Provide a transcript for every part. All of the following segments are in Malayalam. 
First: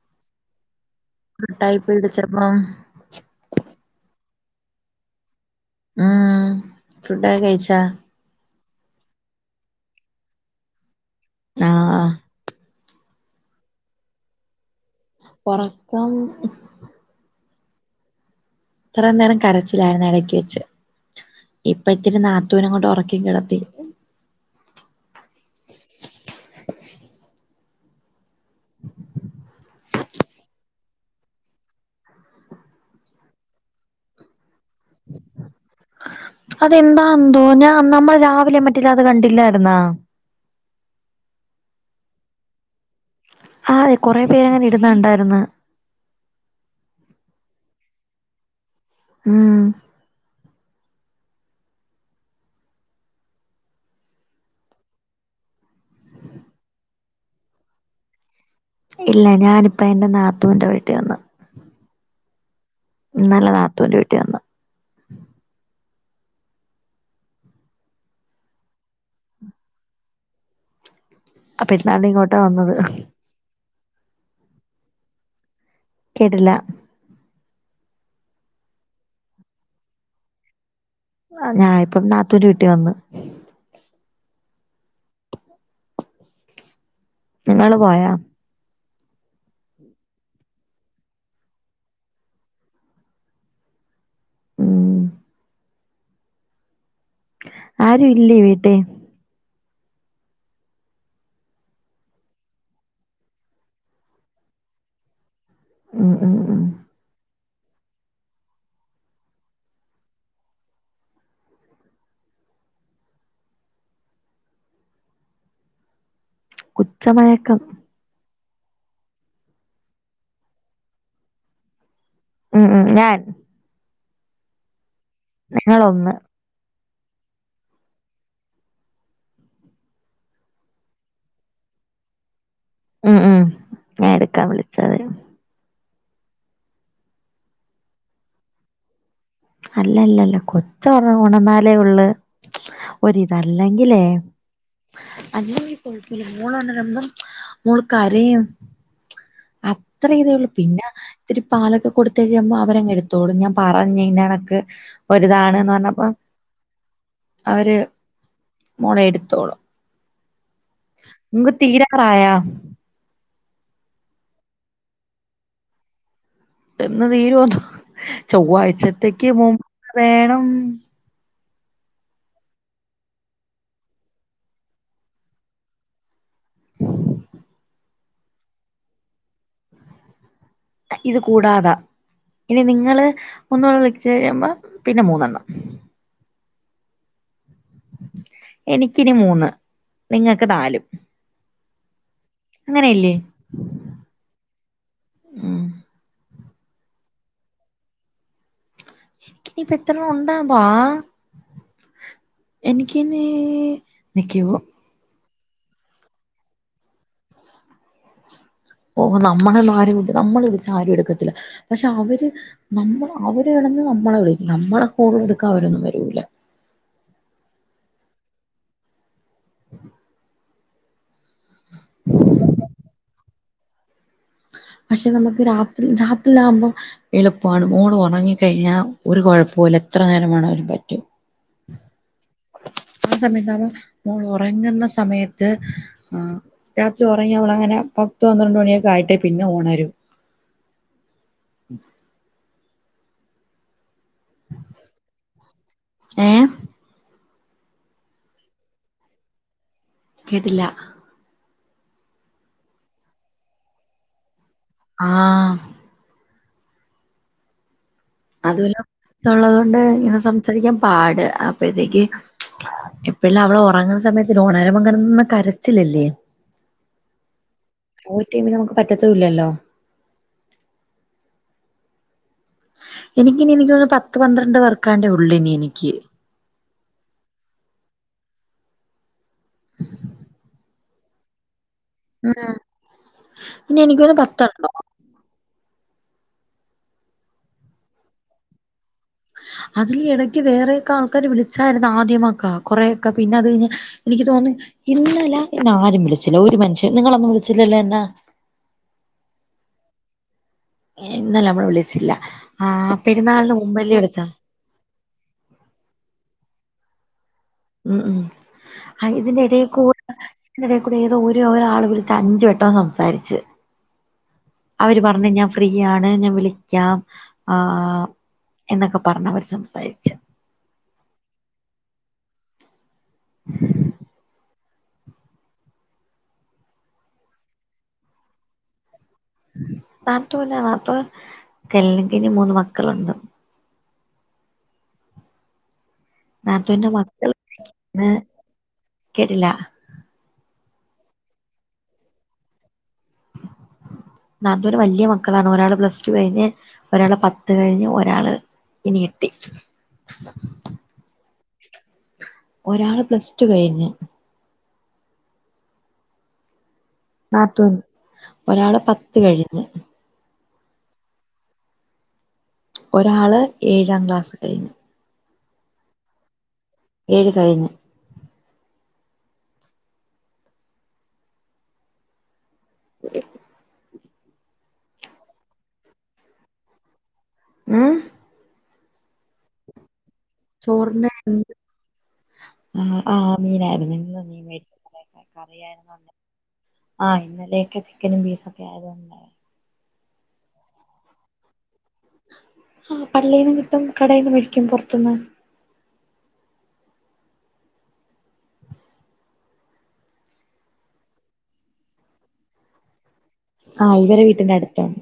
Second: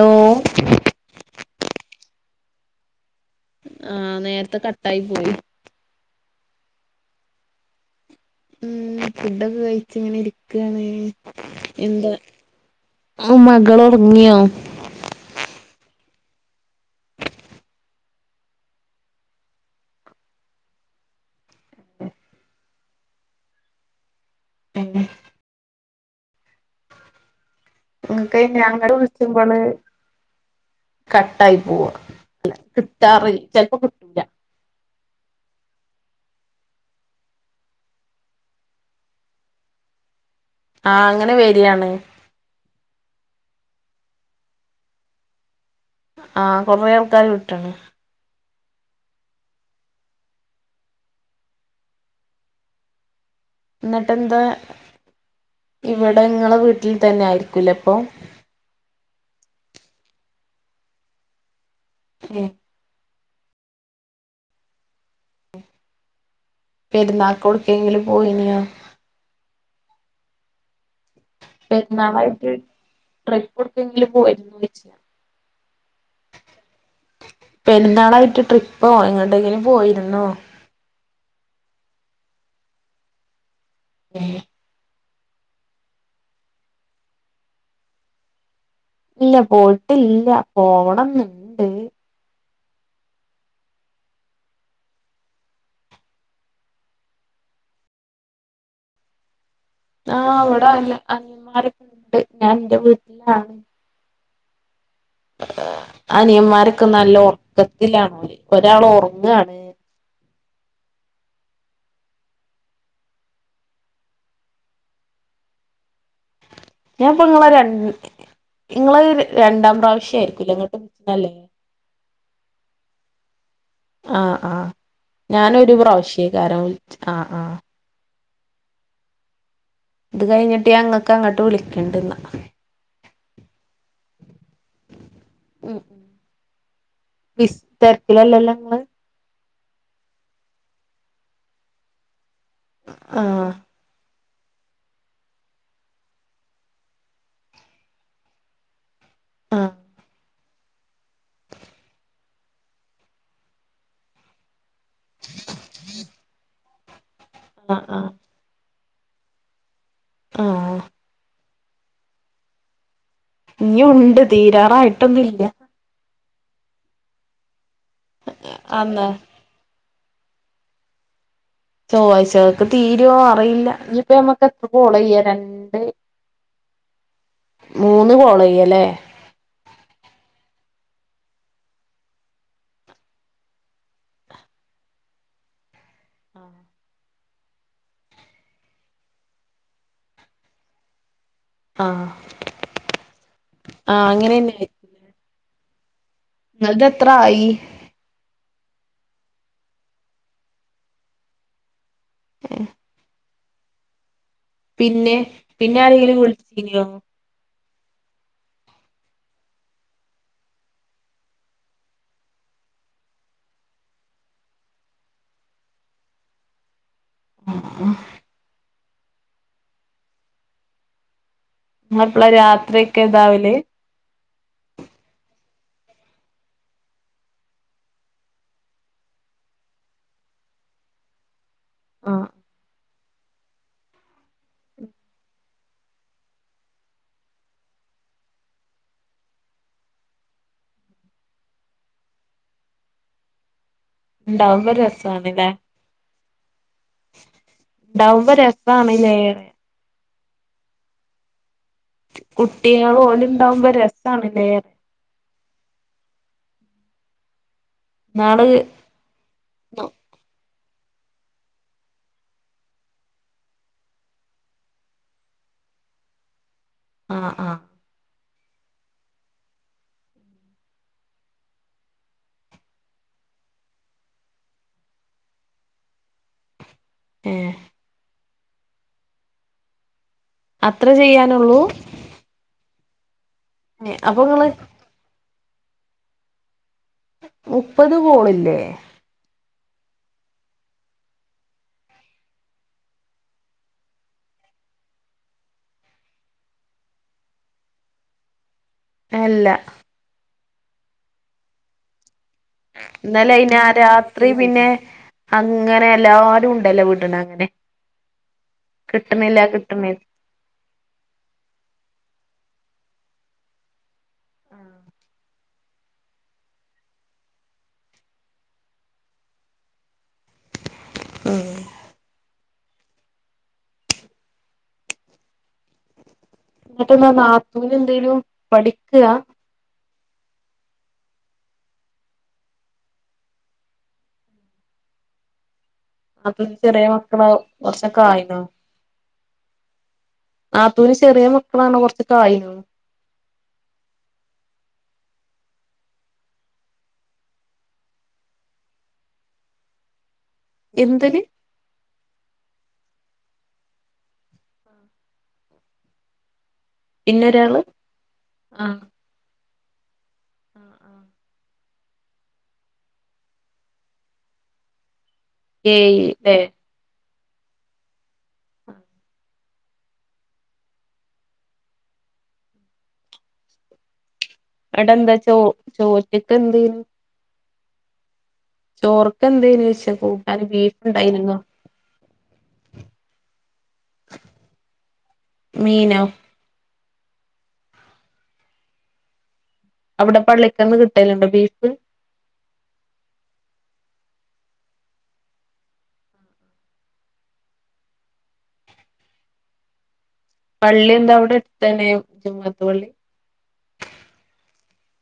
ഹലോ കട്ടായി [unintelligible] ആഹ് നേരത്തെ കട്ടായി പോയി. ഉം ഫുഡൊക്കെ കഴിച്ച? ഉം ഫുഡൊക്കെ കഴിച്ചിങ്ങനെ ഇരിക്കാണ് ആഹ് എന്താ? മം മകളൊറങ്ങിയോ? ഒറക്കം. ഇത്ര നേരം കരച്ചിലായിരുന്നു ഇടയ്ക്ക് വെച്ച്, ഇപ്പ ഇത്തിരി നാത്തൂനങ്ങോട്ട് ഉറക്കി കിടത്തി. പിന്നെ. ഇങ്ങക്കയിനി ഞങ്ങള് വിളിച്ച്പോള്. കട്ടായി പോവും കിട്ടാറ് ചെലപ്പോ കിട്ടാറി അതെന്താന്തോ ഞാൻ നമ്മൾ രാവിലെയ മറ്റില്ല അത് കണ്ടില്ലായിരുന്നാ. ആഹഹ് അങ്ങനെ വെരിയാണ്. ആ അതെ കൊറെ പേരങ്ങനെ ഇടുന്നുണ്ടായിരുന്ന്. ആ കുറേ ആൾക്കാര് വിട്ടിന് ഉം ഇന്നട്ടെന്താ ഇവിടെ ഇങ്ങളെ വീട്ടിൽ തന്നെ ആയിരിക്കൂലെ ഇപ്പൊ. ഇല്ല ഞാനിപ്പ എന്റെ നാത്തൂന്റെ വീട്ടി വന്ന്. ഏഹ് ഇന്നലെ നാത്തൂന്റെ വീട്ടിൽ വന്ന്. പെരുന്നാക്ക് ഓട്ക്കെങ്കിലും പോയിനിയോ? അപ്പൊ ഇന്നാണ് ഇങ്ങോട്ടാ പെരുന്നാളായിട്ട് വന്നത് ട്രിപ്പ് ഒടുക്കെങ്കിലും പോയിരുന്നോ ചോയ്ച്ച. കേട്ടില്ല. പെരുന്നാളായിട്ട് ട്രിപ്പോ എങ്ങട്ടെങ്കിലും പോയിരുന്നോ? ഞാൻ ഇപ്പം നാത്തൂന്റെ വീട്ടിൽ വന്ന്. [unintelligible] നിങ്ങള് പോയാ? ഇല്ല പോയിട്ടില്ല പോവണം ന്നിണ്ട്. ഉം ആരും ഇല്ലേ വീട്ടി ആഹ് അവിടെ അല്ല അനിയന്മാരൊക്കെ ഉണ്ട് ഞാൻ ഇന്റെ വീട്ടിലാണ്. ഉം ഉം ഉം അനിയന്മാരൊക്കെ നല്ല ഉറക്കത്തിലാണ ഓല് ഒരാൾ ഒറങ്ങാണ്. ഞാൻ ഇപ്പ ഇങ്ങളെ കുച്ചമയക്കം ര ഇങ്ങളെ രണ്ടാം പ്രാവശ്യായിരിക്കൂല്ല ഇങ്ങോട്ട് വല്ലേ. മം മം ഞാൻ. ആഹ് ആഹ് ഞാനൊരു നിങ്ങളൊന്ന് പ്രാവശ്യക്കാരം വിളി ആഹ് ആഹ് ഇത് കഴിഞ്ഞിട്ട് ഞാൻ ഇങ്ങക്ക് അങ്ങട്ട് വിളിക്കണ്ട്ന്ന. ഉം ഉം ഞാൻ എടുക്കാൻ വിളിച്ചാതി. മ് [unintelligible] തെരക്കില്ലല്ലോങ്ങള്? അല്ലല്ലല്ല കൊച്ച് ഉ ഉണർന്നാലേ ഒള്ളി ഓരിത് ആഹ് അല്ലെങ്കിലേ. അല്ലെങ്കി കൊയപ്പല്ല മോള് [unintelligible] മോള് കരയും ആഹ് അത്ര ഇതേ ഉള്ളൂ പിന്ന. ഇത്തിരി പാലൊക്കെ കൊടുത്ത ഴിയുമ്പ അവരങ്ങെടുത്തോളൂ ഞാൻ പറഞ്ഞഞയി ഞനക്ക്. ഒരുതാണ്ന്ന് പറഞ്ഞപ്പോ അവര് ആഹ് ആഹ് മോളെ എടുത്തോളൂ. ആഹ് ങ്ക് തീരരായേ ഇനിഉണ്ട് തീരാറായ്ട്ടൊന്നുല്ല എന്ന് തീരുവോ എന്തോ അന്നാ ചൊവ്വാഴ്ചത്തേക്ക് മുമ്പ് വേണം ചൊവ്വാഴ്ചകക്ക് തീരുവോ അറിയില്ല ഇനിപ്പ ഞമ്മക്ക് എത്ര കോള് ചെയ്യ രണ്ട് മൂന്ന് കോള് ചെയ്യാല്ലേ ഇത് കൂടാതാ ഇനി നിങ്ങള് ഒന്നൂട വിളിച്ച് കയ്മ്പ പിന്ന മൂന്നെണ്ണം [inaudible] എനിക്കിനി മൂന്ന് നിങ്ങക്ക് നാലും അഹ് ആഹ അങ്ങനെന്നല്ലെ ഉം നിങ്ങൾതെത്രായി ഇനിപ്പ എത്രണോ ഒണ്ടാ ന്ന്വാ എനിക്കിനി നീ എനിക്കൂ പിന്നെ പിന്നാരെങ്കിലും വിളിച്ചിന്നോ ഓ നമ്മളന്നു ആരും നമ്മള് വിളിച്ച ആരു എട്ക്കത്തില്ല പഷെ അവര് നമ്മള് അവര് കെടന്ന് നമ്മള വിളിക്ക് നമ്മള കോളെടുക്കാ അവരൊന്നും വരൂല്ല അഹാ നിങ്ങളെപ്പള രാത്രിയക്കെ ഇതാവല് പഷെ നമക്ക് രാത്രി രാത്രിലാമ്പം എളുപ്പാണ് മോളൊറങ്ങി കയ്ഞ്ഞാ ഒര് കൊഴപ്പോല എത്ര നേരം വെണോങ്കിലും പറ്റും ആഹ് ആ സമയ്ത്താവാ മോളൊറങ്ങ്ന്ന സമയത്ത് ആഹ രാത്രി ഒറങ്ങിയ അവളങ്ങനെ പത്ത് പന്ത്രണ്ട് മണിയെക്കായ്ട്ടേ പിന്ന ഓണരു ഇണ്ടാവ്മ്പ രസാണ്ല്ലെ ഏഹ് ഇണ്ടാവ്മ്പ രസാണ്ല്ലേന്ന് കേട്ടില്ല കുട്ടിള് ഓല് ഇണ്ടാവ്മ്പ രസാണ്ല്ലേ ആഹ് ഇന്നാള് അതൊര് തൊള്ളദൊണ്ട് ഇങ്ങന സംസാരിക്കാം പാട് അപ്പഴ്‌ത്തേക്ക് ഇപ്പലവള് ഒറങ്ങ്ന്ന സമയത്ത്ല് ഓണര്മ്പ കെടന്ന് കരച്ചില്ലല്ലേ അഹ് ആഹ് ഓവർ ടൈമി നമക്ക് പറ്റത്തു ഇല്ലല്ലോ എനിക്കിനി [unintelligible] പത്ത് പന്ത്രണ്ട് വർക്കാണ്ടെ ഉള്ള്നി എനിക്ക് ഏഹ് [inaudible] അത്രെ ചെയ്യാനുള്ളൂ ആഹ് പിന്നെ ഏഹ് എനിക്കൊരു അപ്പൊ ഇങ്ങള് പത്തണ്ടോ? മുപ്പത് കോളില്ലേ? അതിൽ ഇടക്ക് വേറെക്കെ ആൾക്കാര് വിളിച്ചാര്ന്ന് ആദ്യമൊക്ക കൊറെക്ക പിന്നത് കയ്ഞ്ഞ് എനിക്ക് തോന്ന്ന്ന് ഇന്നലെ എന്നാരും വിള്ച്ചില്ല ഒര് മനുഷ്യൻ നിങ്ങളൊന്നും വിളിച്ചില്ലല്ലോ എന്നാ? അല്ല. ഇന്നലെ അമ്മള് വിള്ച്ച്ല്ല. ഇന്നലയ്ന ആ രാത്രി പിന്നെ അങ്ങനെ എല്ലാരുണ്ടല്ലോ വീട്ട്നങ്ങനെ ഉം ഉം അയ് ഇതിന്റെടെ കിട്ട്ണി കൂട ഇ ത്‌ന്റടെ കൂടെ ഏതോ ഒരെ ഒരാള് വിള്ച്ച് അഞ്ച് വെട്ടോം സംസാരിച്ച്. അവര് പർഞ്ഞ് ഞാം ഫ്രീയാണ് ഞാ വിളിക്കാം ആ എന്നൊക്ക പർഞ്ഞവര് സംസാരിച്ച്. ഉം എന്നിട്ടെന്ത നാത്തൂനെന്തെലും പഠിക്ക? നാത്തൂ ന്ന് ആറ് കല്ലിങ്കയ്ഞ്ഞ് മൂന്ന് മക്കളുണ്ട്. നാത്തൂന് നാത്തൂന്റെ ചെറ്യ മക്കള മക്കൾ കൊർച്ചൊക്കെ ആയിണ്. കേട്ടില്ല ആത്തൂന് ചെറ്യ മക്കളാണ് കൊർച്ചൊക്കായീണ്. നാത്തൂന്ന് വെല്ല്യ മക്കളാണ് ഒരാള് പ്ലസ് ടു കഴിഞ്ഞ് ഒരാള് പത്ത് കഴിഞ്ഞു ഒരാള് ഇനി എട്ടി എന്തിന്? ഒരാള് പ്ലസ് ടു കഴിഞ്ഞ് പിന്നൊരാള് നാത്തൂൻ ഒരാള് ആഹ് പത്ത് കഴിഞ്ഞ് ഒരാള് ഏഴാം ക്ലാസ്സ് കഴ്ഞ്ഞ്. ഏയ് ല്ലേ ഏഴ് കഴിഞ്ഞ്. ആഹ് ഒക്കെ. അവ്ടെ എന്താ ചോ ചോറ്റ്ക്കെന്തേനി? ആഹ്. ചോർക്കെ എന്തേനീ ചോയ്ച്ചാ ചോർന [unintelligible] ആഹ് ആഹ് മീനായിരുന്നു ഇന്ന് മീൻ മേടിച്ച കറിയായിരുന്നു. മീനോ ആ ഇന്നലെയൊക്കെ ചിക്കനും ബീഫും ഒക്കെ ആയതുകൊണ്ട. അവിടെ പള്ളിക്കന്ന് കിട്ടല്ണ്ടോ ബീഫ്. ആ പള്ളീന്നും കിട്ടും കടേന്ന് മേടിക്ക്യും പൊർത്ത്ന്ന്. പള്ളിം ന്താ അവ്ടെ എട്ത്തന്നെ ജമാഅത്ത് പള്ളി? ആഹ് ഇവരെ വീട്ടിന്റെട്ത്താണ്.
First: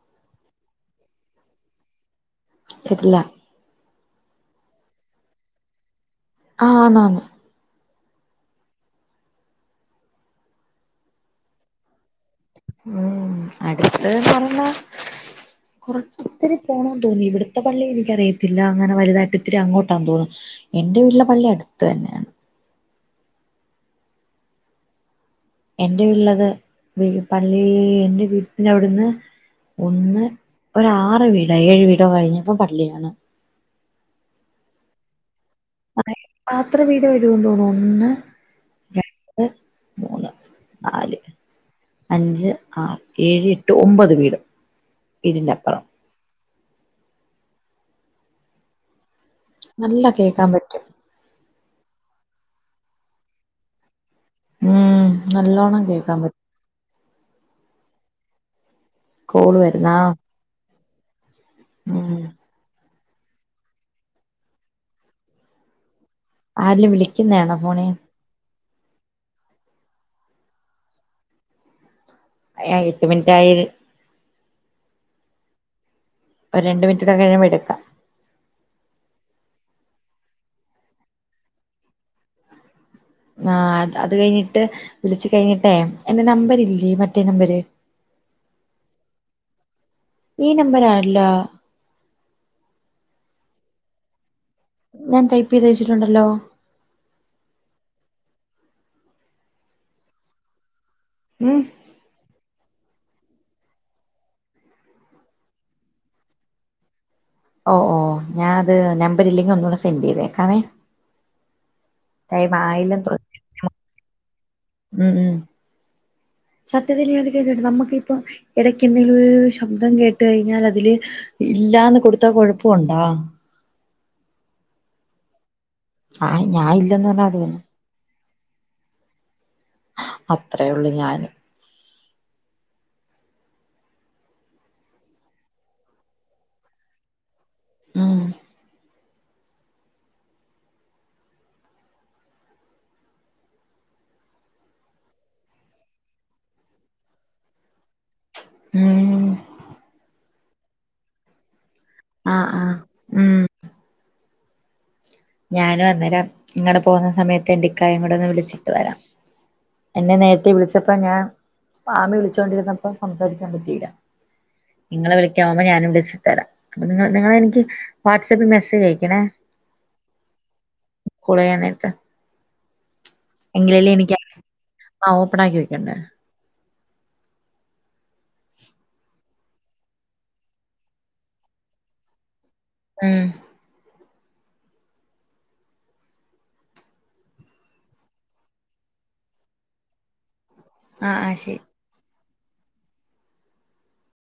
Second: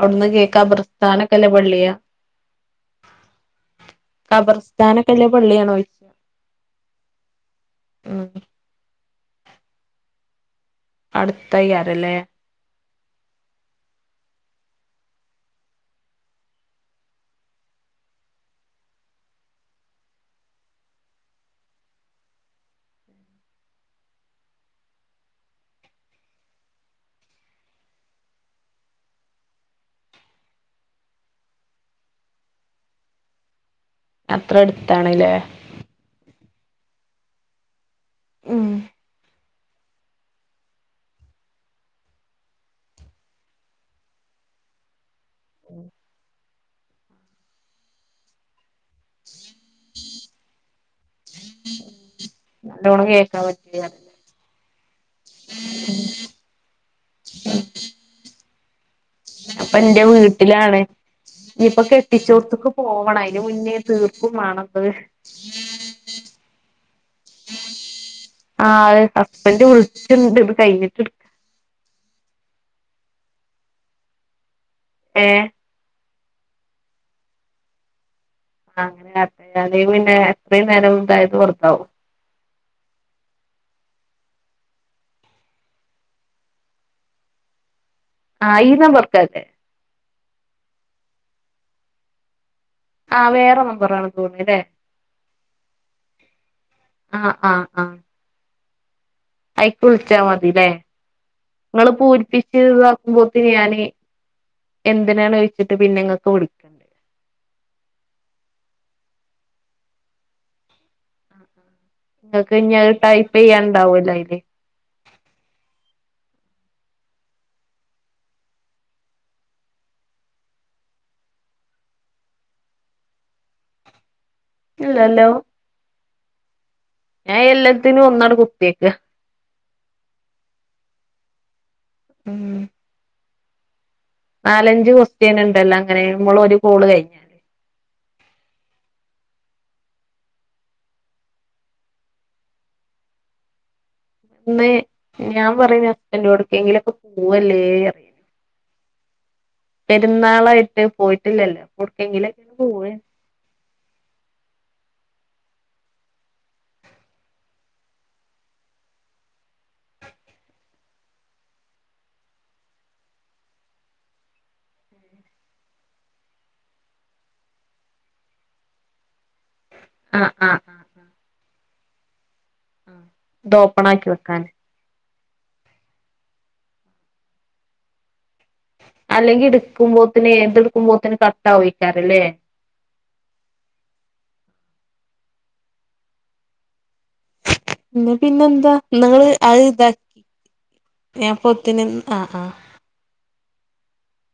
അവ്ട്‌ന്ന് കേക്കാ ബ്രസ്ഥാനൊക്കെ ള്ള പള്ളിയ. കേട്ട്ല്ല കബർസ്ഥാനൊക്കെല്ല പള്ളിയാണോ? ആഹ് ണ് ഉം അട്ത്തായ്യാരല്ലേ? ഉം അട്ത്ത് പർഞ്ഞ കൊർച്ചിത്തിരി പോണംന്ന് തോന്നി ഇവിട്ത്തെ പള്ളി എനിക്കറിയത്തില്ല അങ്ങനെ വല്തായിട്ട ഒത്തിരി അങ്ങോട്ടാന്ന് തോന്നുന്നു. എന്റെ വീട്ടിലെ പള്ളി അടുത്ത് തന്നെയാ എൻ്റെ വീട്ടിലത് പള്ളി എൻ്റെ വീട്ടിൻ്റവ്ടുന്ന് ഒന്ന് ഒരാറ് വീടോ ഏഴ് വീടോ കഴിഞ്ഞപ്പോ പള്ളിയാണ് അത്ര അടുത്താണ് ല്ലേ അതെ പത്ര വീട് വരുവന്ന് തോന്നു ഒന്ന് ഉം രണ്ട് മൂന്ന് നാല് അഞ്ച് ആറ് ഏഴ് എട്ട് ഒമ്പത് വീട് വീടിന്റപ്പറം നല്ല കേക്കാൻ പറ്റും നല്ലോണം കേക്കാൻ പറ്റില്യ ഉം നല്ലോണ്ണം കേക്കാൻ പറ്റും ഉം കോള് അപ്പൊ വരുന്നാ എന്റെ വീട്ടിലാണെ നീയിപ്പ ഉം കെട്ടിച്ചോട്ത്ത്ക്ക് പോവണ അയിന് മുന്നേ തീർക്കും വേണത് ആരിലും വിളിക്കുന്നതാണോ പോണെ ആഹ് ആഹ് ഹസ്ബൻ്റിനെ വിളിച്ചുണ്ട് ഇത് കഴിഞ്ഞിട്ട് ആഹ് എട്ട് മിനിറ്റായി ഏഹ് ഒരു രണ്ട് മിനിറ്റുടീ കഴിയുമ്പ എടുക്കാം ആഹ് അങ്ങനെ പിന്നെ എത്രയും നേരം ഇതായത് കൊറത്താവും [unintelligible] ആഹ് അത് അത് കഴിഞ്ഞിട്ട് വിളിച്ചു കഴിഞ്ഞിട്ടേ എന്റെ നമ്പരില്ലേ മറ്റേ നമ്പര് ആഹ് ഈ നമ്പർക്കല്ലേ ഈ നമ്പരല്ല ആഹ് വേറെ നമ്പറാണെന്ന് തോന്നി ല്ലേ ഞാൻ ടൈപ്പെയ്ത് വെച്ചിട്ടുണ്ടല്ലോ ആഹ് ആഹ് ആഹ് അയിക്ക് വിള്ച്ചാ മതി ല്ലേ ഉം ങ്ങള് പൂരിപ്പിച്ച് ഇതാക്കുമ്പോത്തേന് ഞാന് എന്തിനാണ് വെച്ചിട്ട് പിന്നെങ്ങക്ക് വിള് ഓഹ് ഓഹ് ഞാത് നമ്പരില്ലെങ്കി ഒന്നൂടെ സെൻഡെയ്‌തേക്കാവേ ഇങ്ങക്കിന്നിയത് ആയില്ലെന്ന് തോന്നു ടൈപ്പെയ്യാൻണ്ടാവൂല്ലോ അയില് ഉം ഉം സത്യത്തില് ഞാന്ന് കേക്കട്ടെ നമ്മക്കിപ്പൊ എടയ്ക്കെന്തല്ലോ ശബ്ദം കേട്ട് കയിഞ്ഞാൽ അതില് ഇല്ലാന്ന് കൊടുത്ത കൊഴപ്പൊണ്ടാ ഇല്ലല്ലോ ആയ് ഞാ [unintelligible] തിന് ഒന്നാട് കുത്തിയേക്ക അത്രേയേ ഒള്ളു ഞാനും ഉം നാലഞ്ച് ക്വസ്റ്റ്യന്ണ്ടല്ലോ അങ്ങനെ നമ്മളൊരു കോള് കയ്ഞ്ഞാ ഉം ഇന്ന് ഞാൻ പറഞ്ഞ് ഹസ്ബൻ്റോടേട്ക്കെങ്കിലൊക്കെ പൂവല്ലേ പറയാ ഉം പെരുന്നാളായിട്ട് പോയിട്ടില്ലല്ലോ അപ്പൊട്ക്കെങ്കിലും ആ ആ പൂവേനു ഉം ഞാനും അന്നരം ഇങ്ങള് പോവ്‌ന്ന സമയത്ത് എന്റിക്കായേം കൂടെ ഒന്ന് വിളിച്ചിട്ട് വരാം എന്നെ നേരത്തെ വിളിച്ചപ്പം ഞാൻ ആമി വിളിച്ചോണ്ടിരുന്നപ്പം സംസാരിക്കാൻ പറ്റീല്ല നിങ്ങളെ വിളിക്കാ മ്പോ ഞാനും വിളിച്ചിട്ടു വരാ അപ്പൊ നിങ്ങ നിങ്ങളെനിക്ക് വാട്സആപ്പിൽ മെസ്സേജ് അയക്കണേ? ആഹ് ആഹ്. ആഹ് കുളിയാന്നേരത്ത് ആഹ് ഇത് ഓപ്പൺ എങ്കിലല്ലേ ആക്കി എനിക്ക് വെക്കാന് ആഹ് ഓപ്പൺ ആക്കി വയ്ക്കണ്ടേ. അല്ലെങ്കി ഇടുക്കുമ്പോത്തിന് ഇതെടുക്കുമ്പോത്തിന് കട്ടാവുക്കാരല്ലേ? ഉം. ന്ന് പിന്നെന്താ നിങ്ങള് അത് ഇതാക്ക് ആ ആ ശരി ഞാനപ്പോത്തിന് ആ ആ.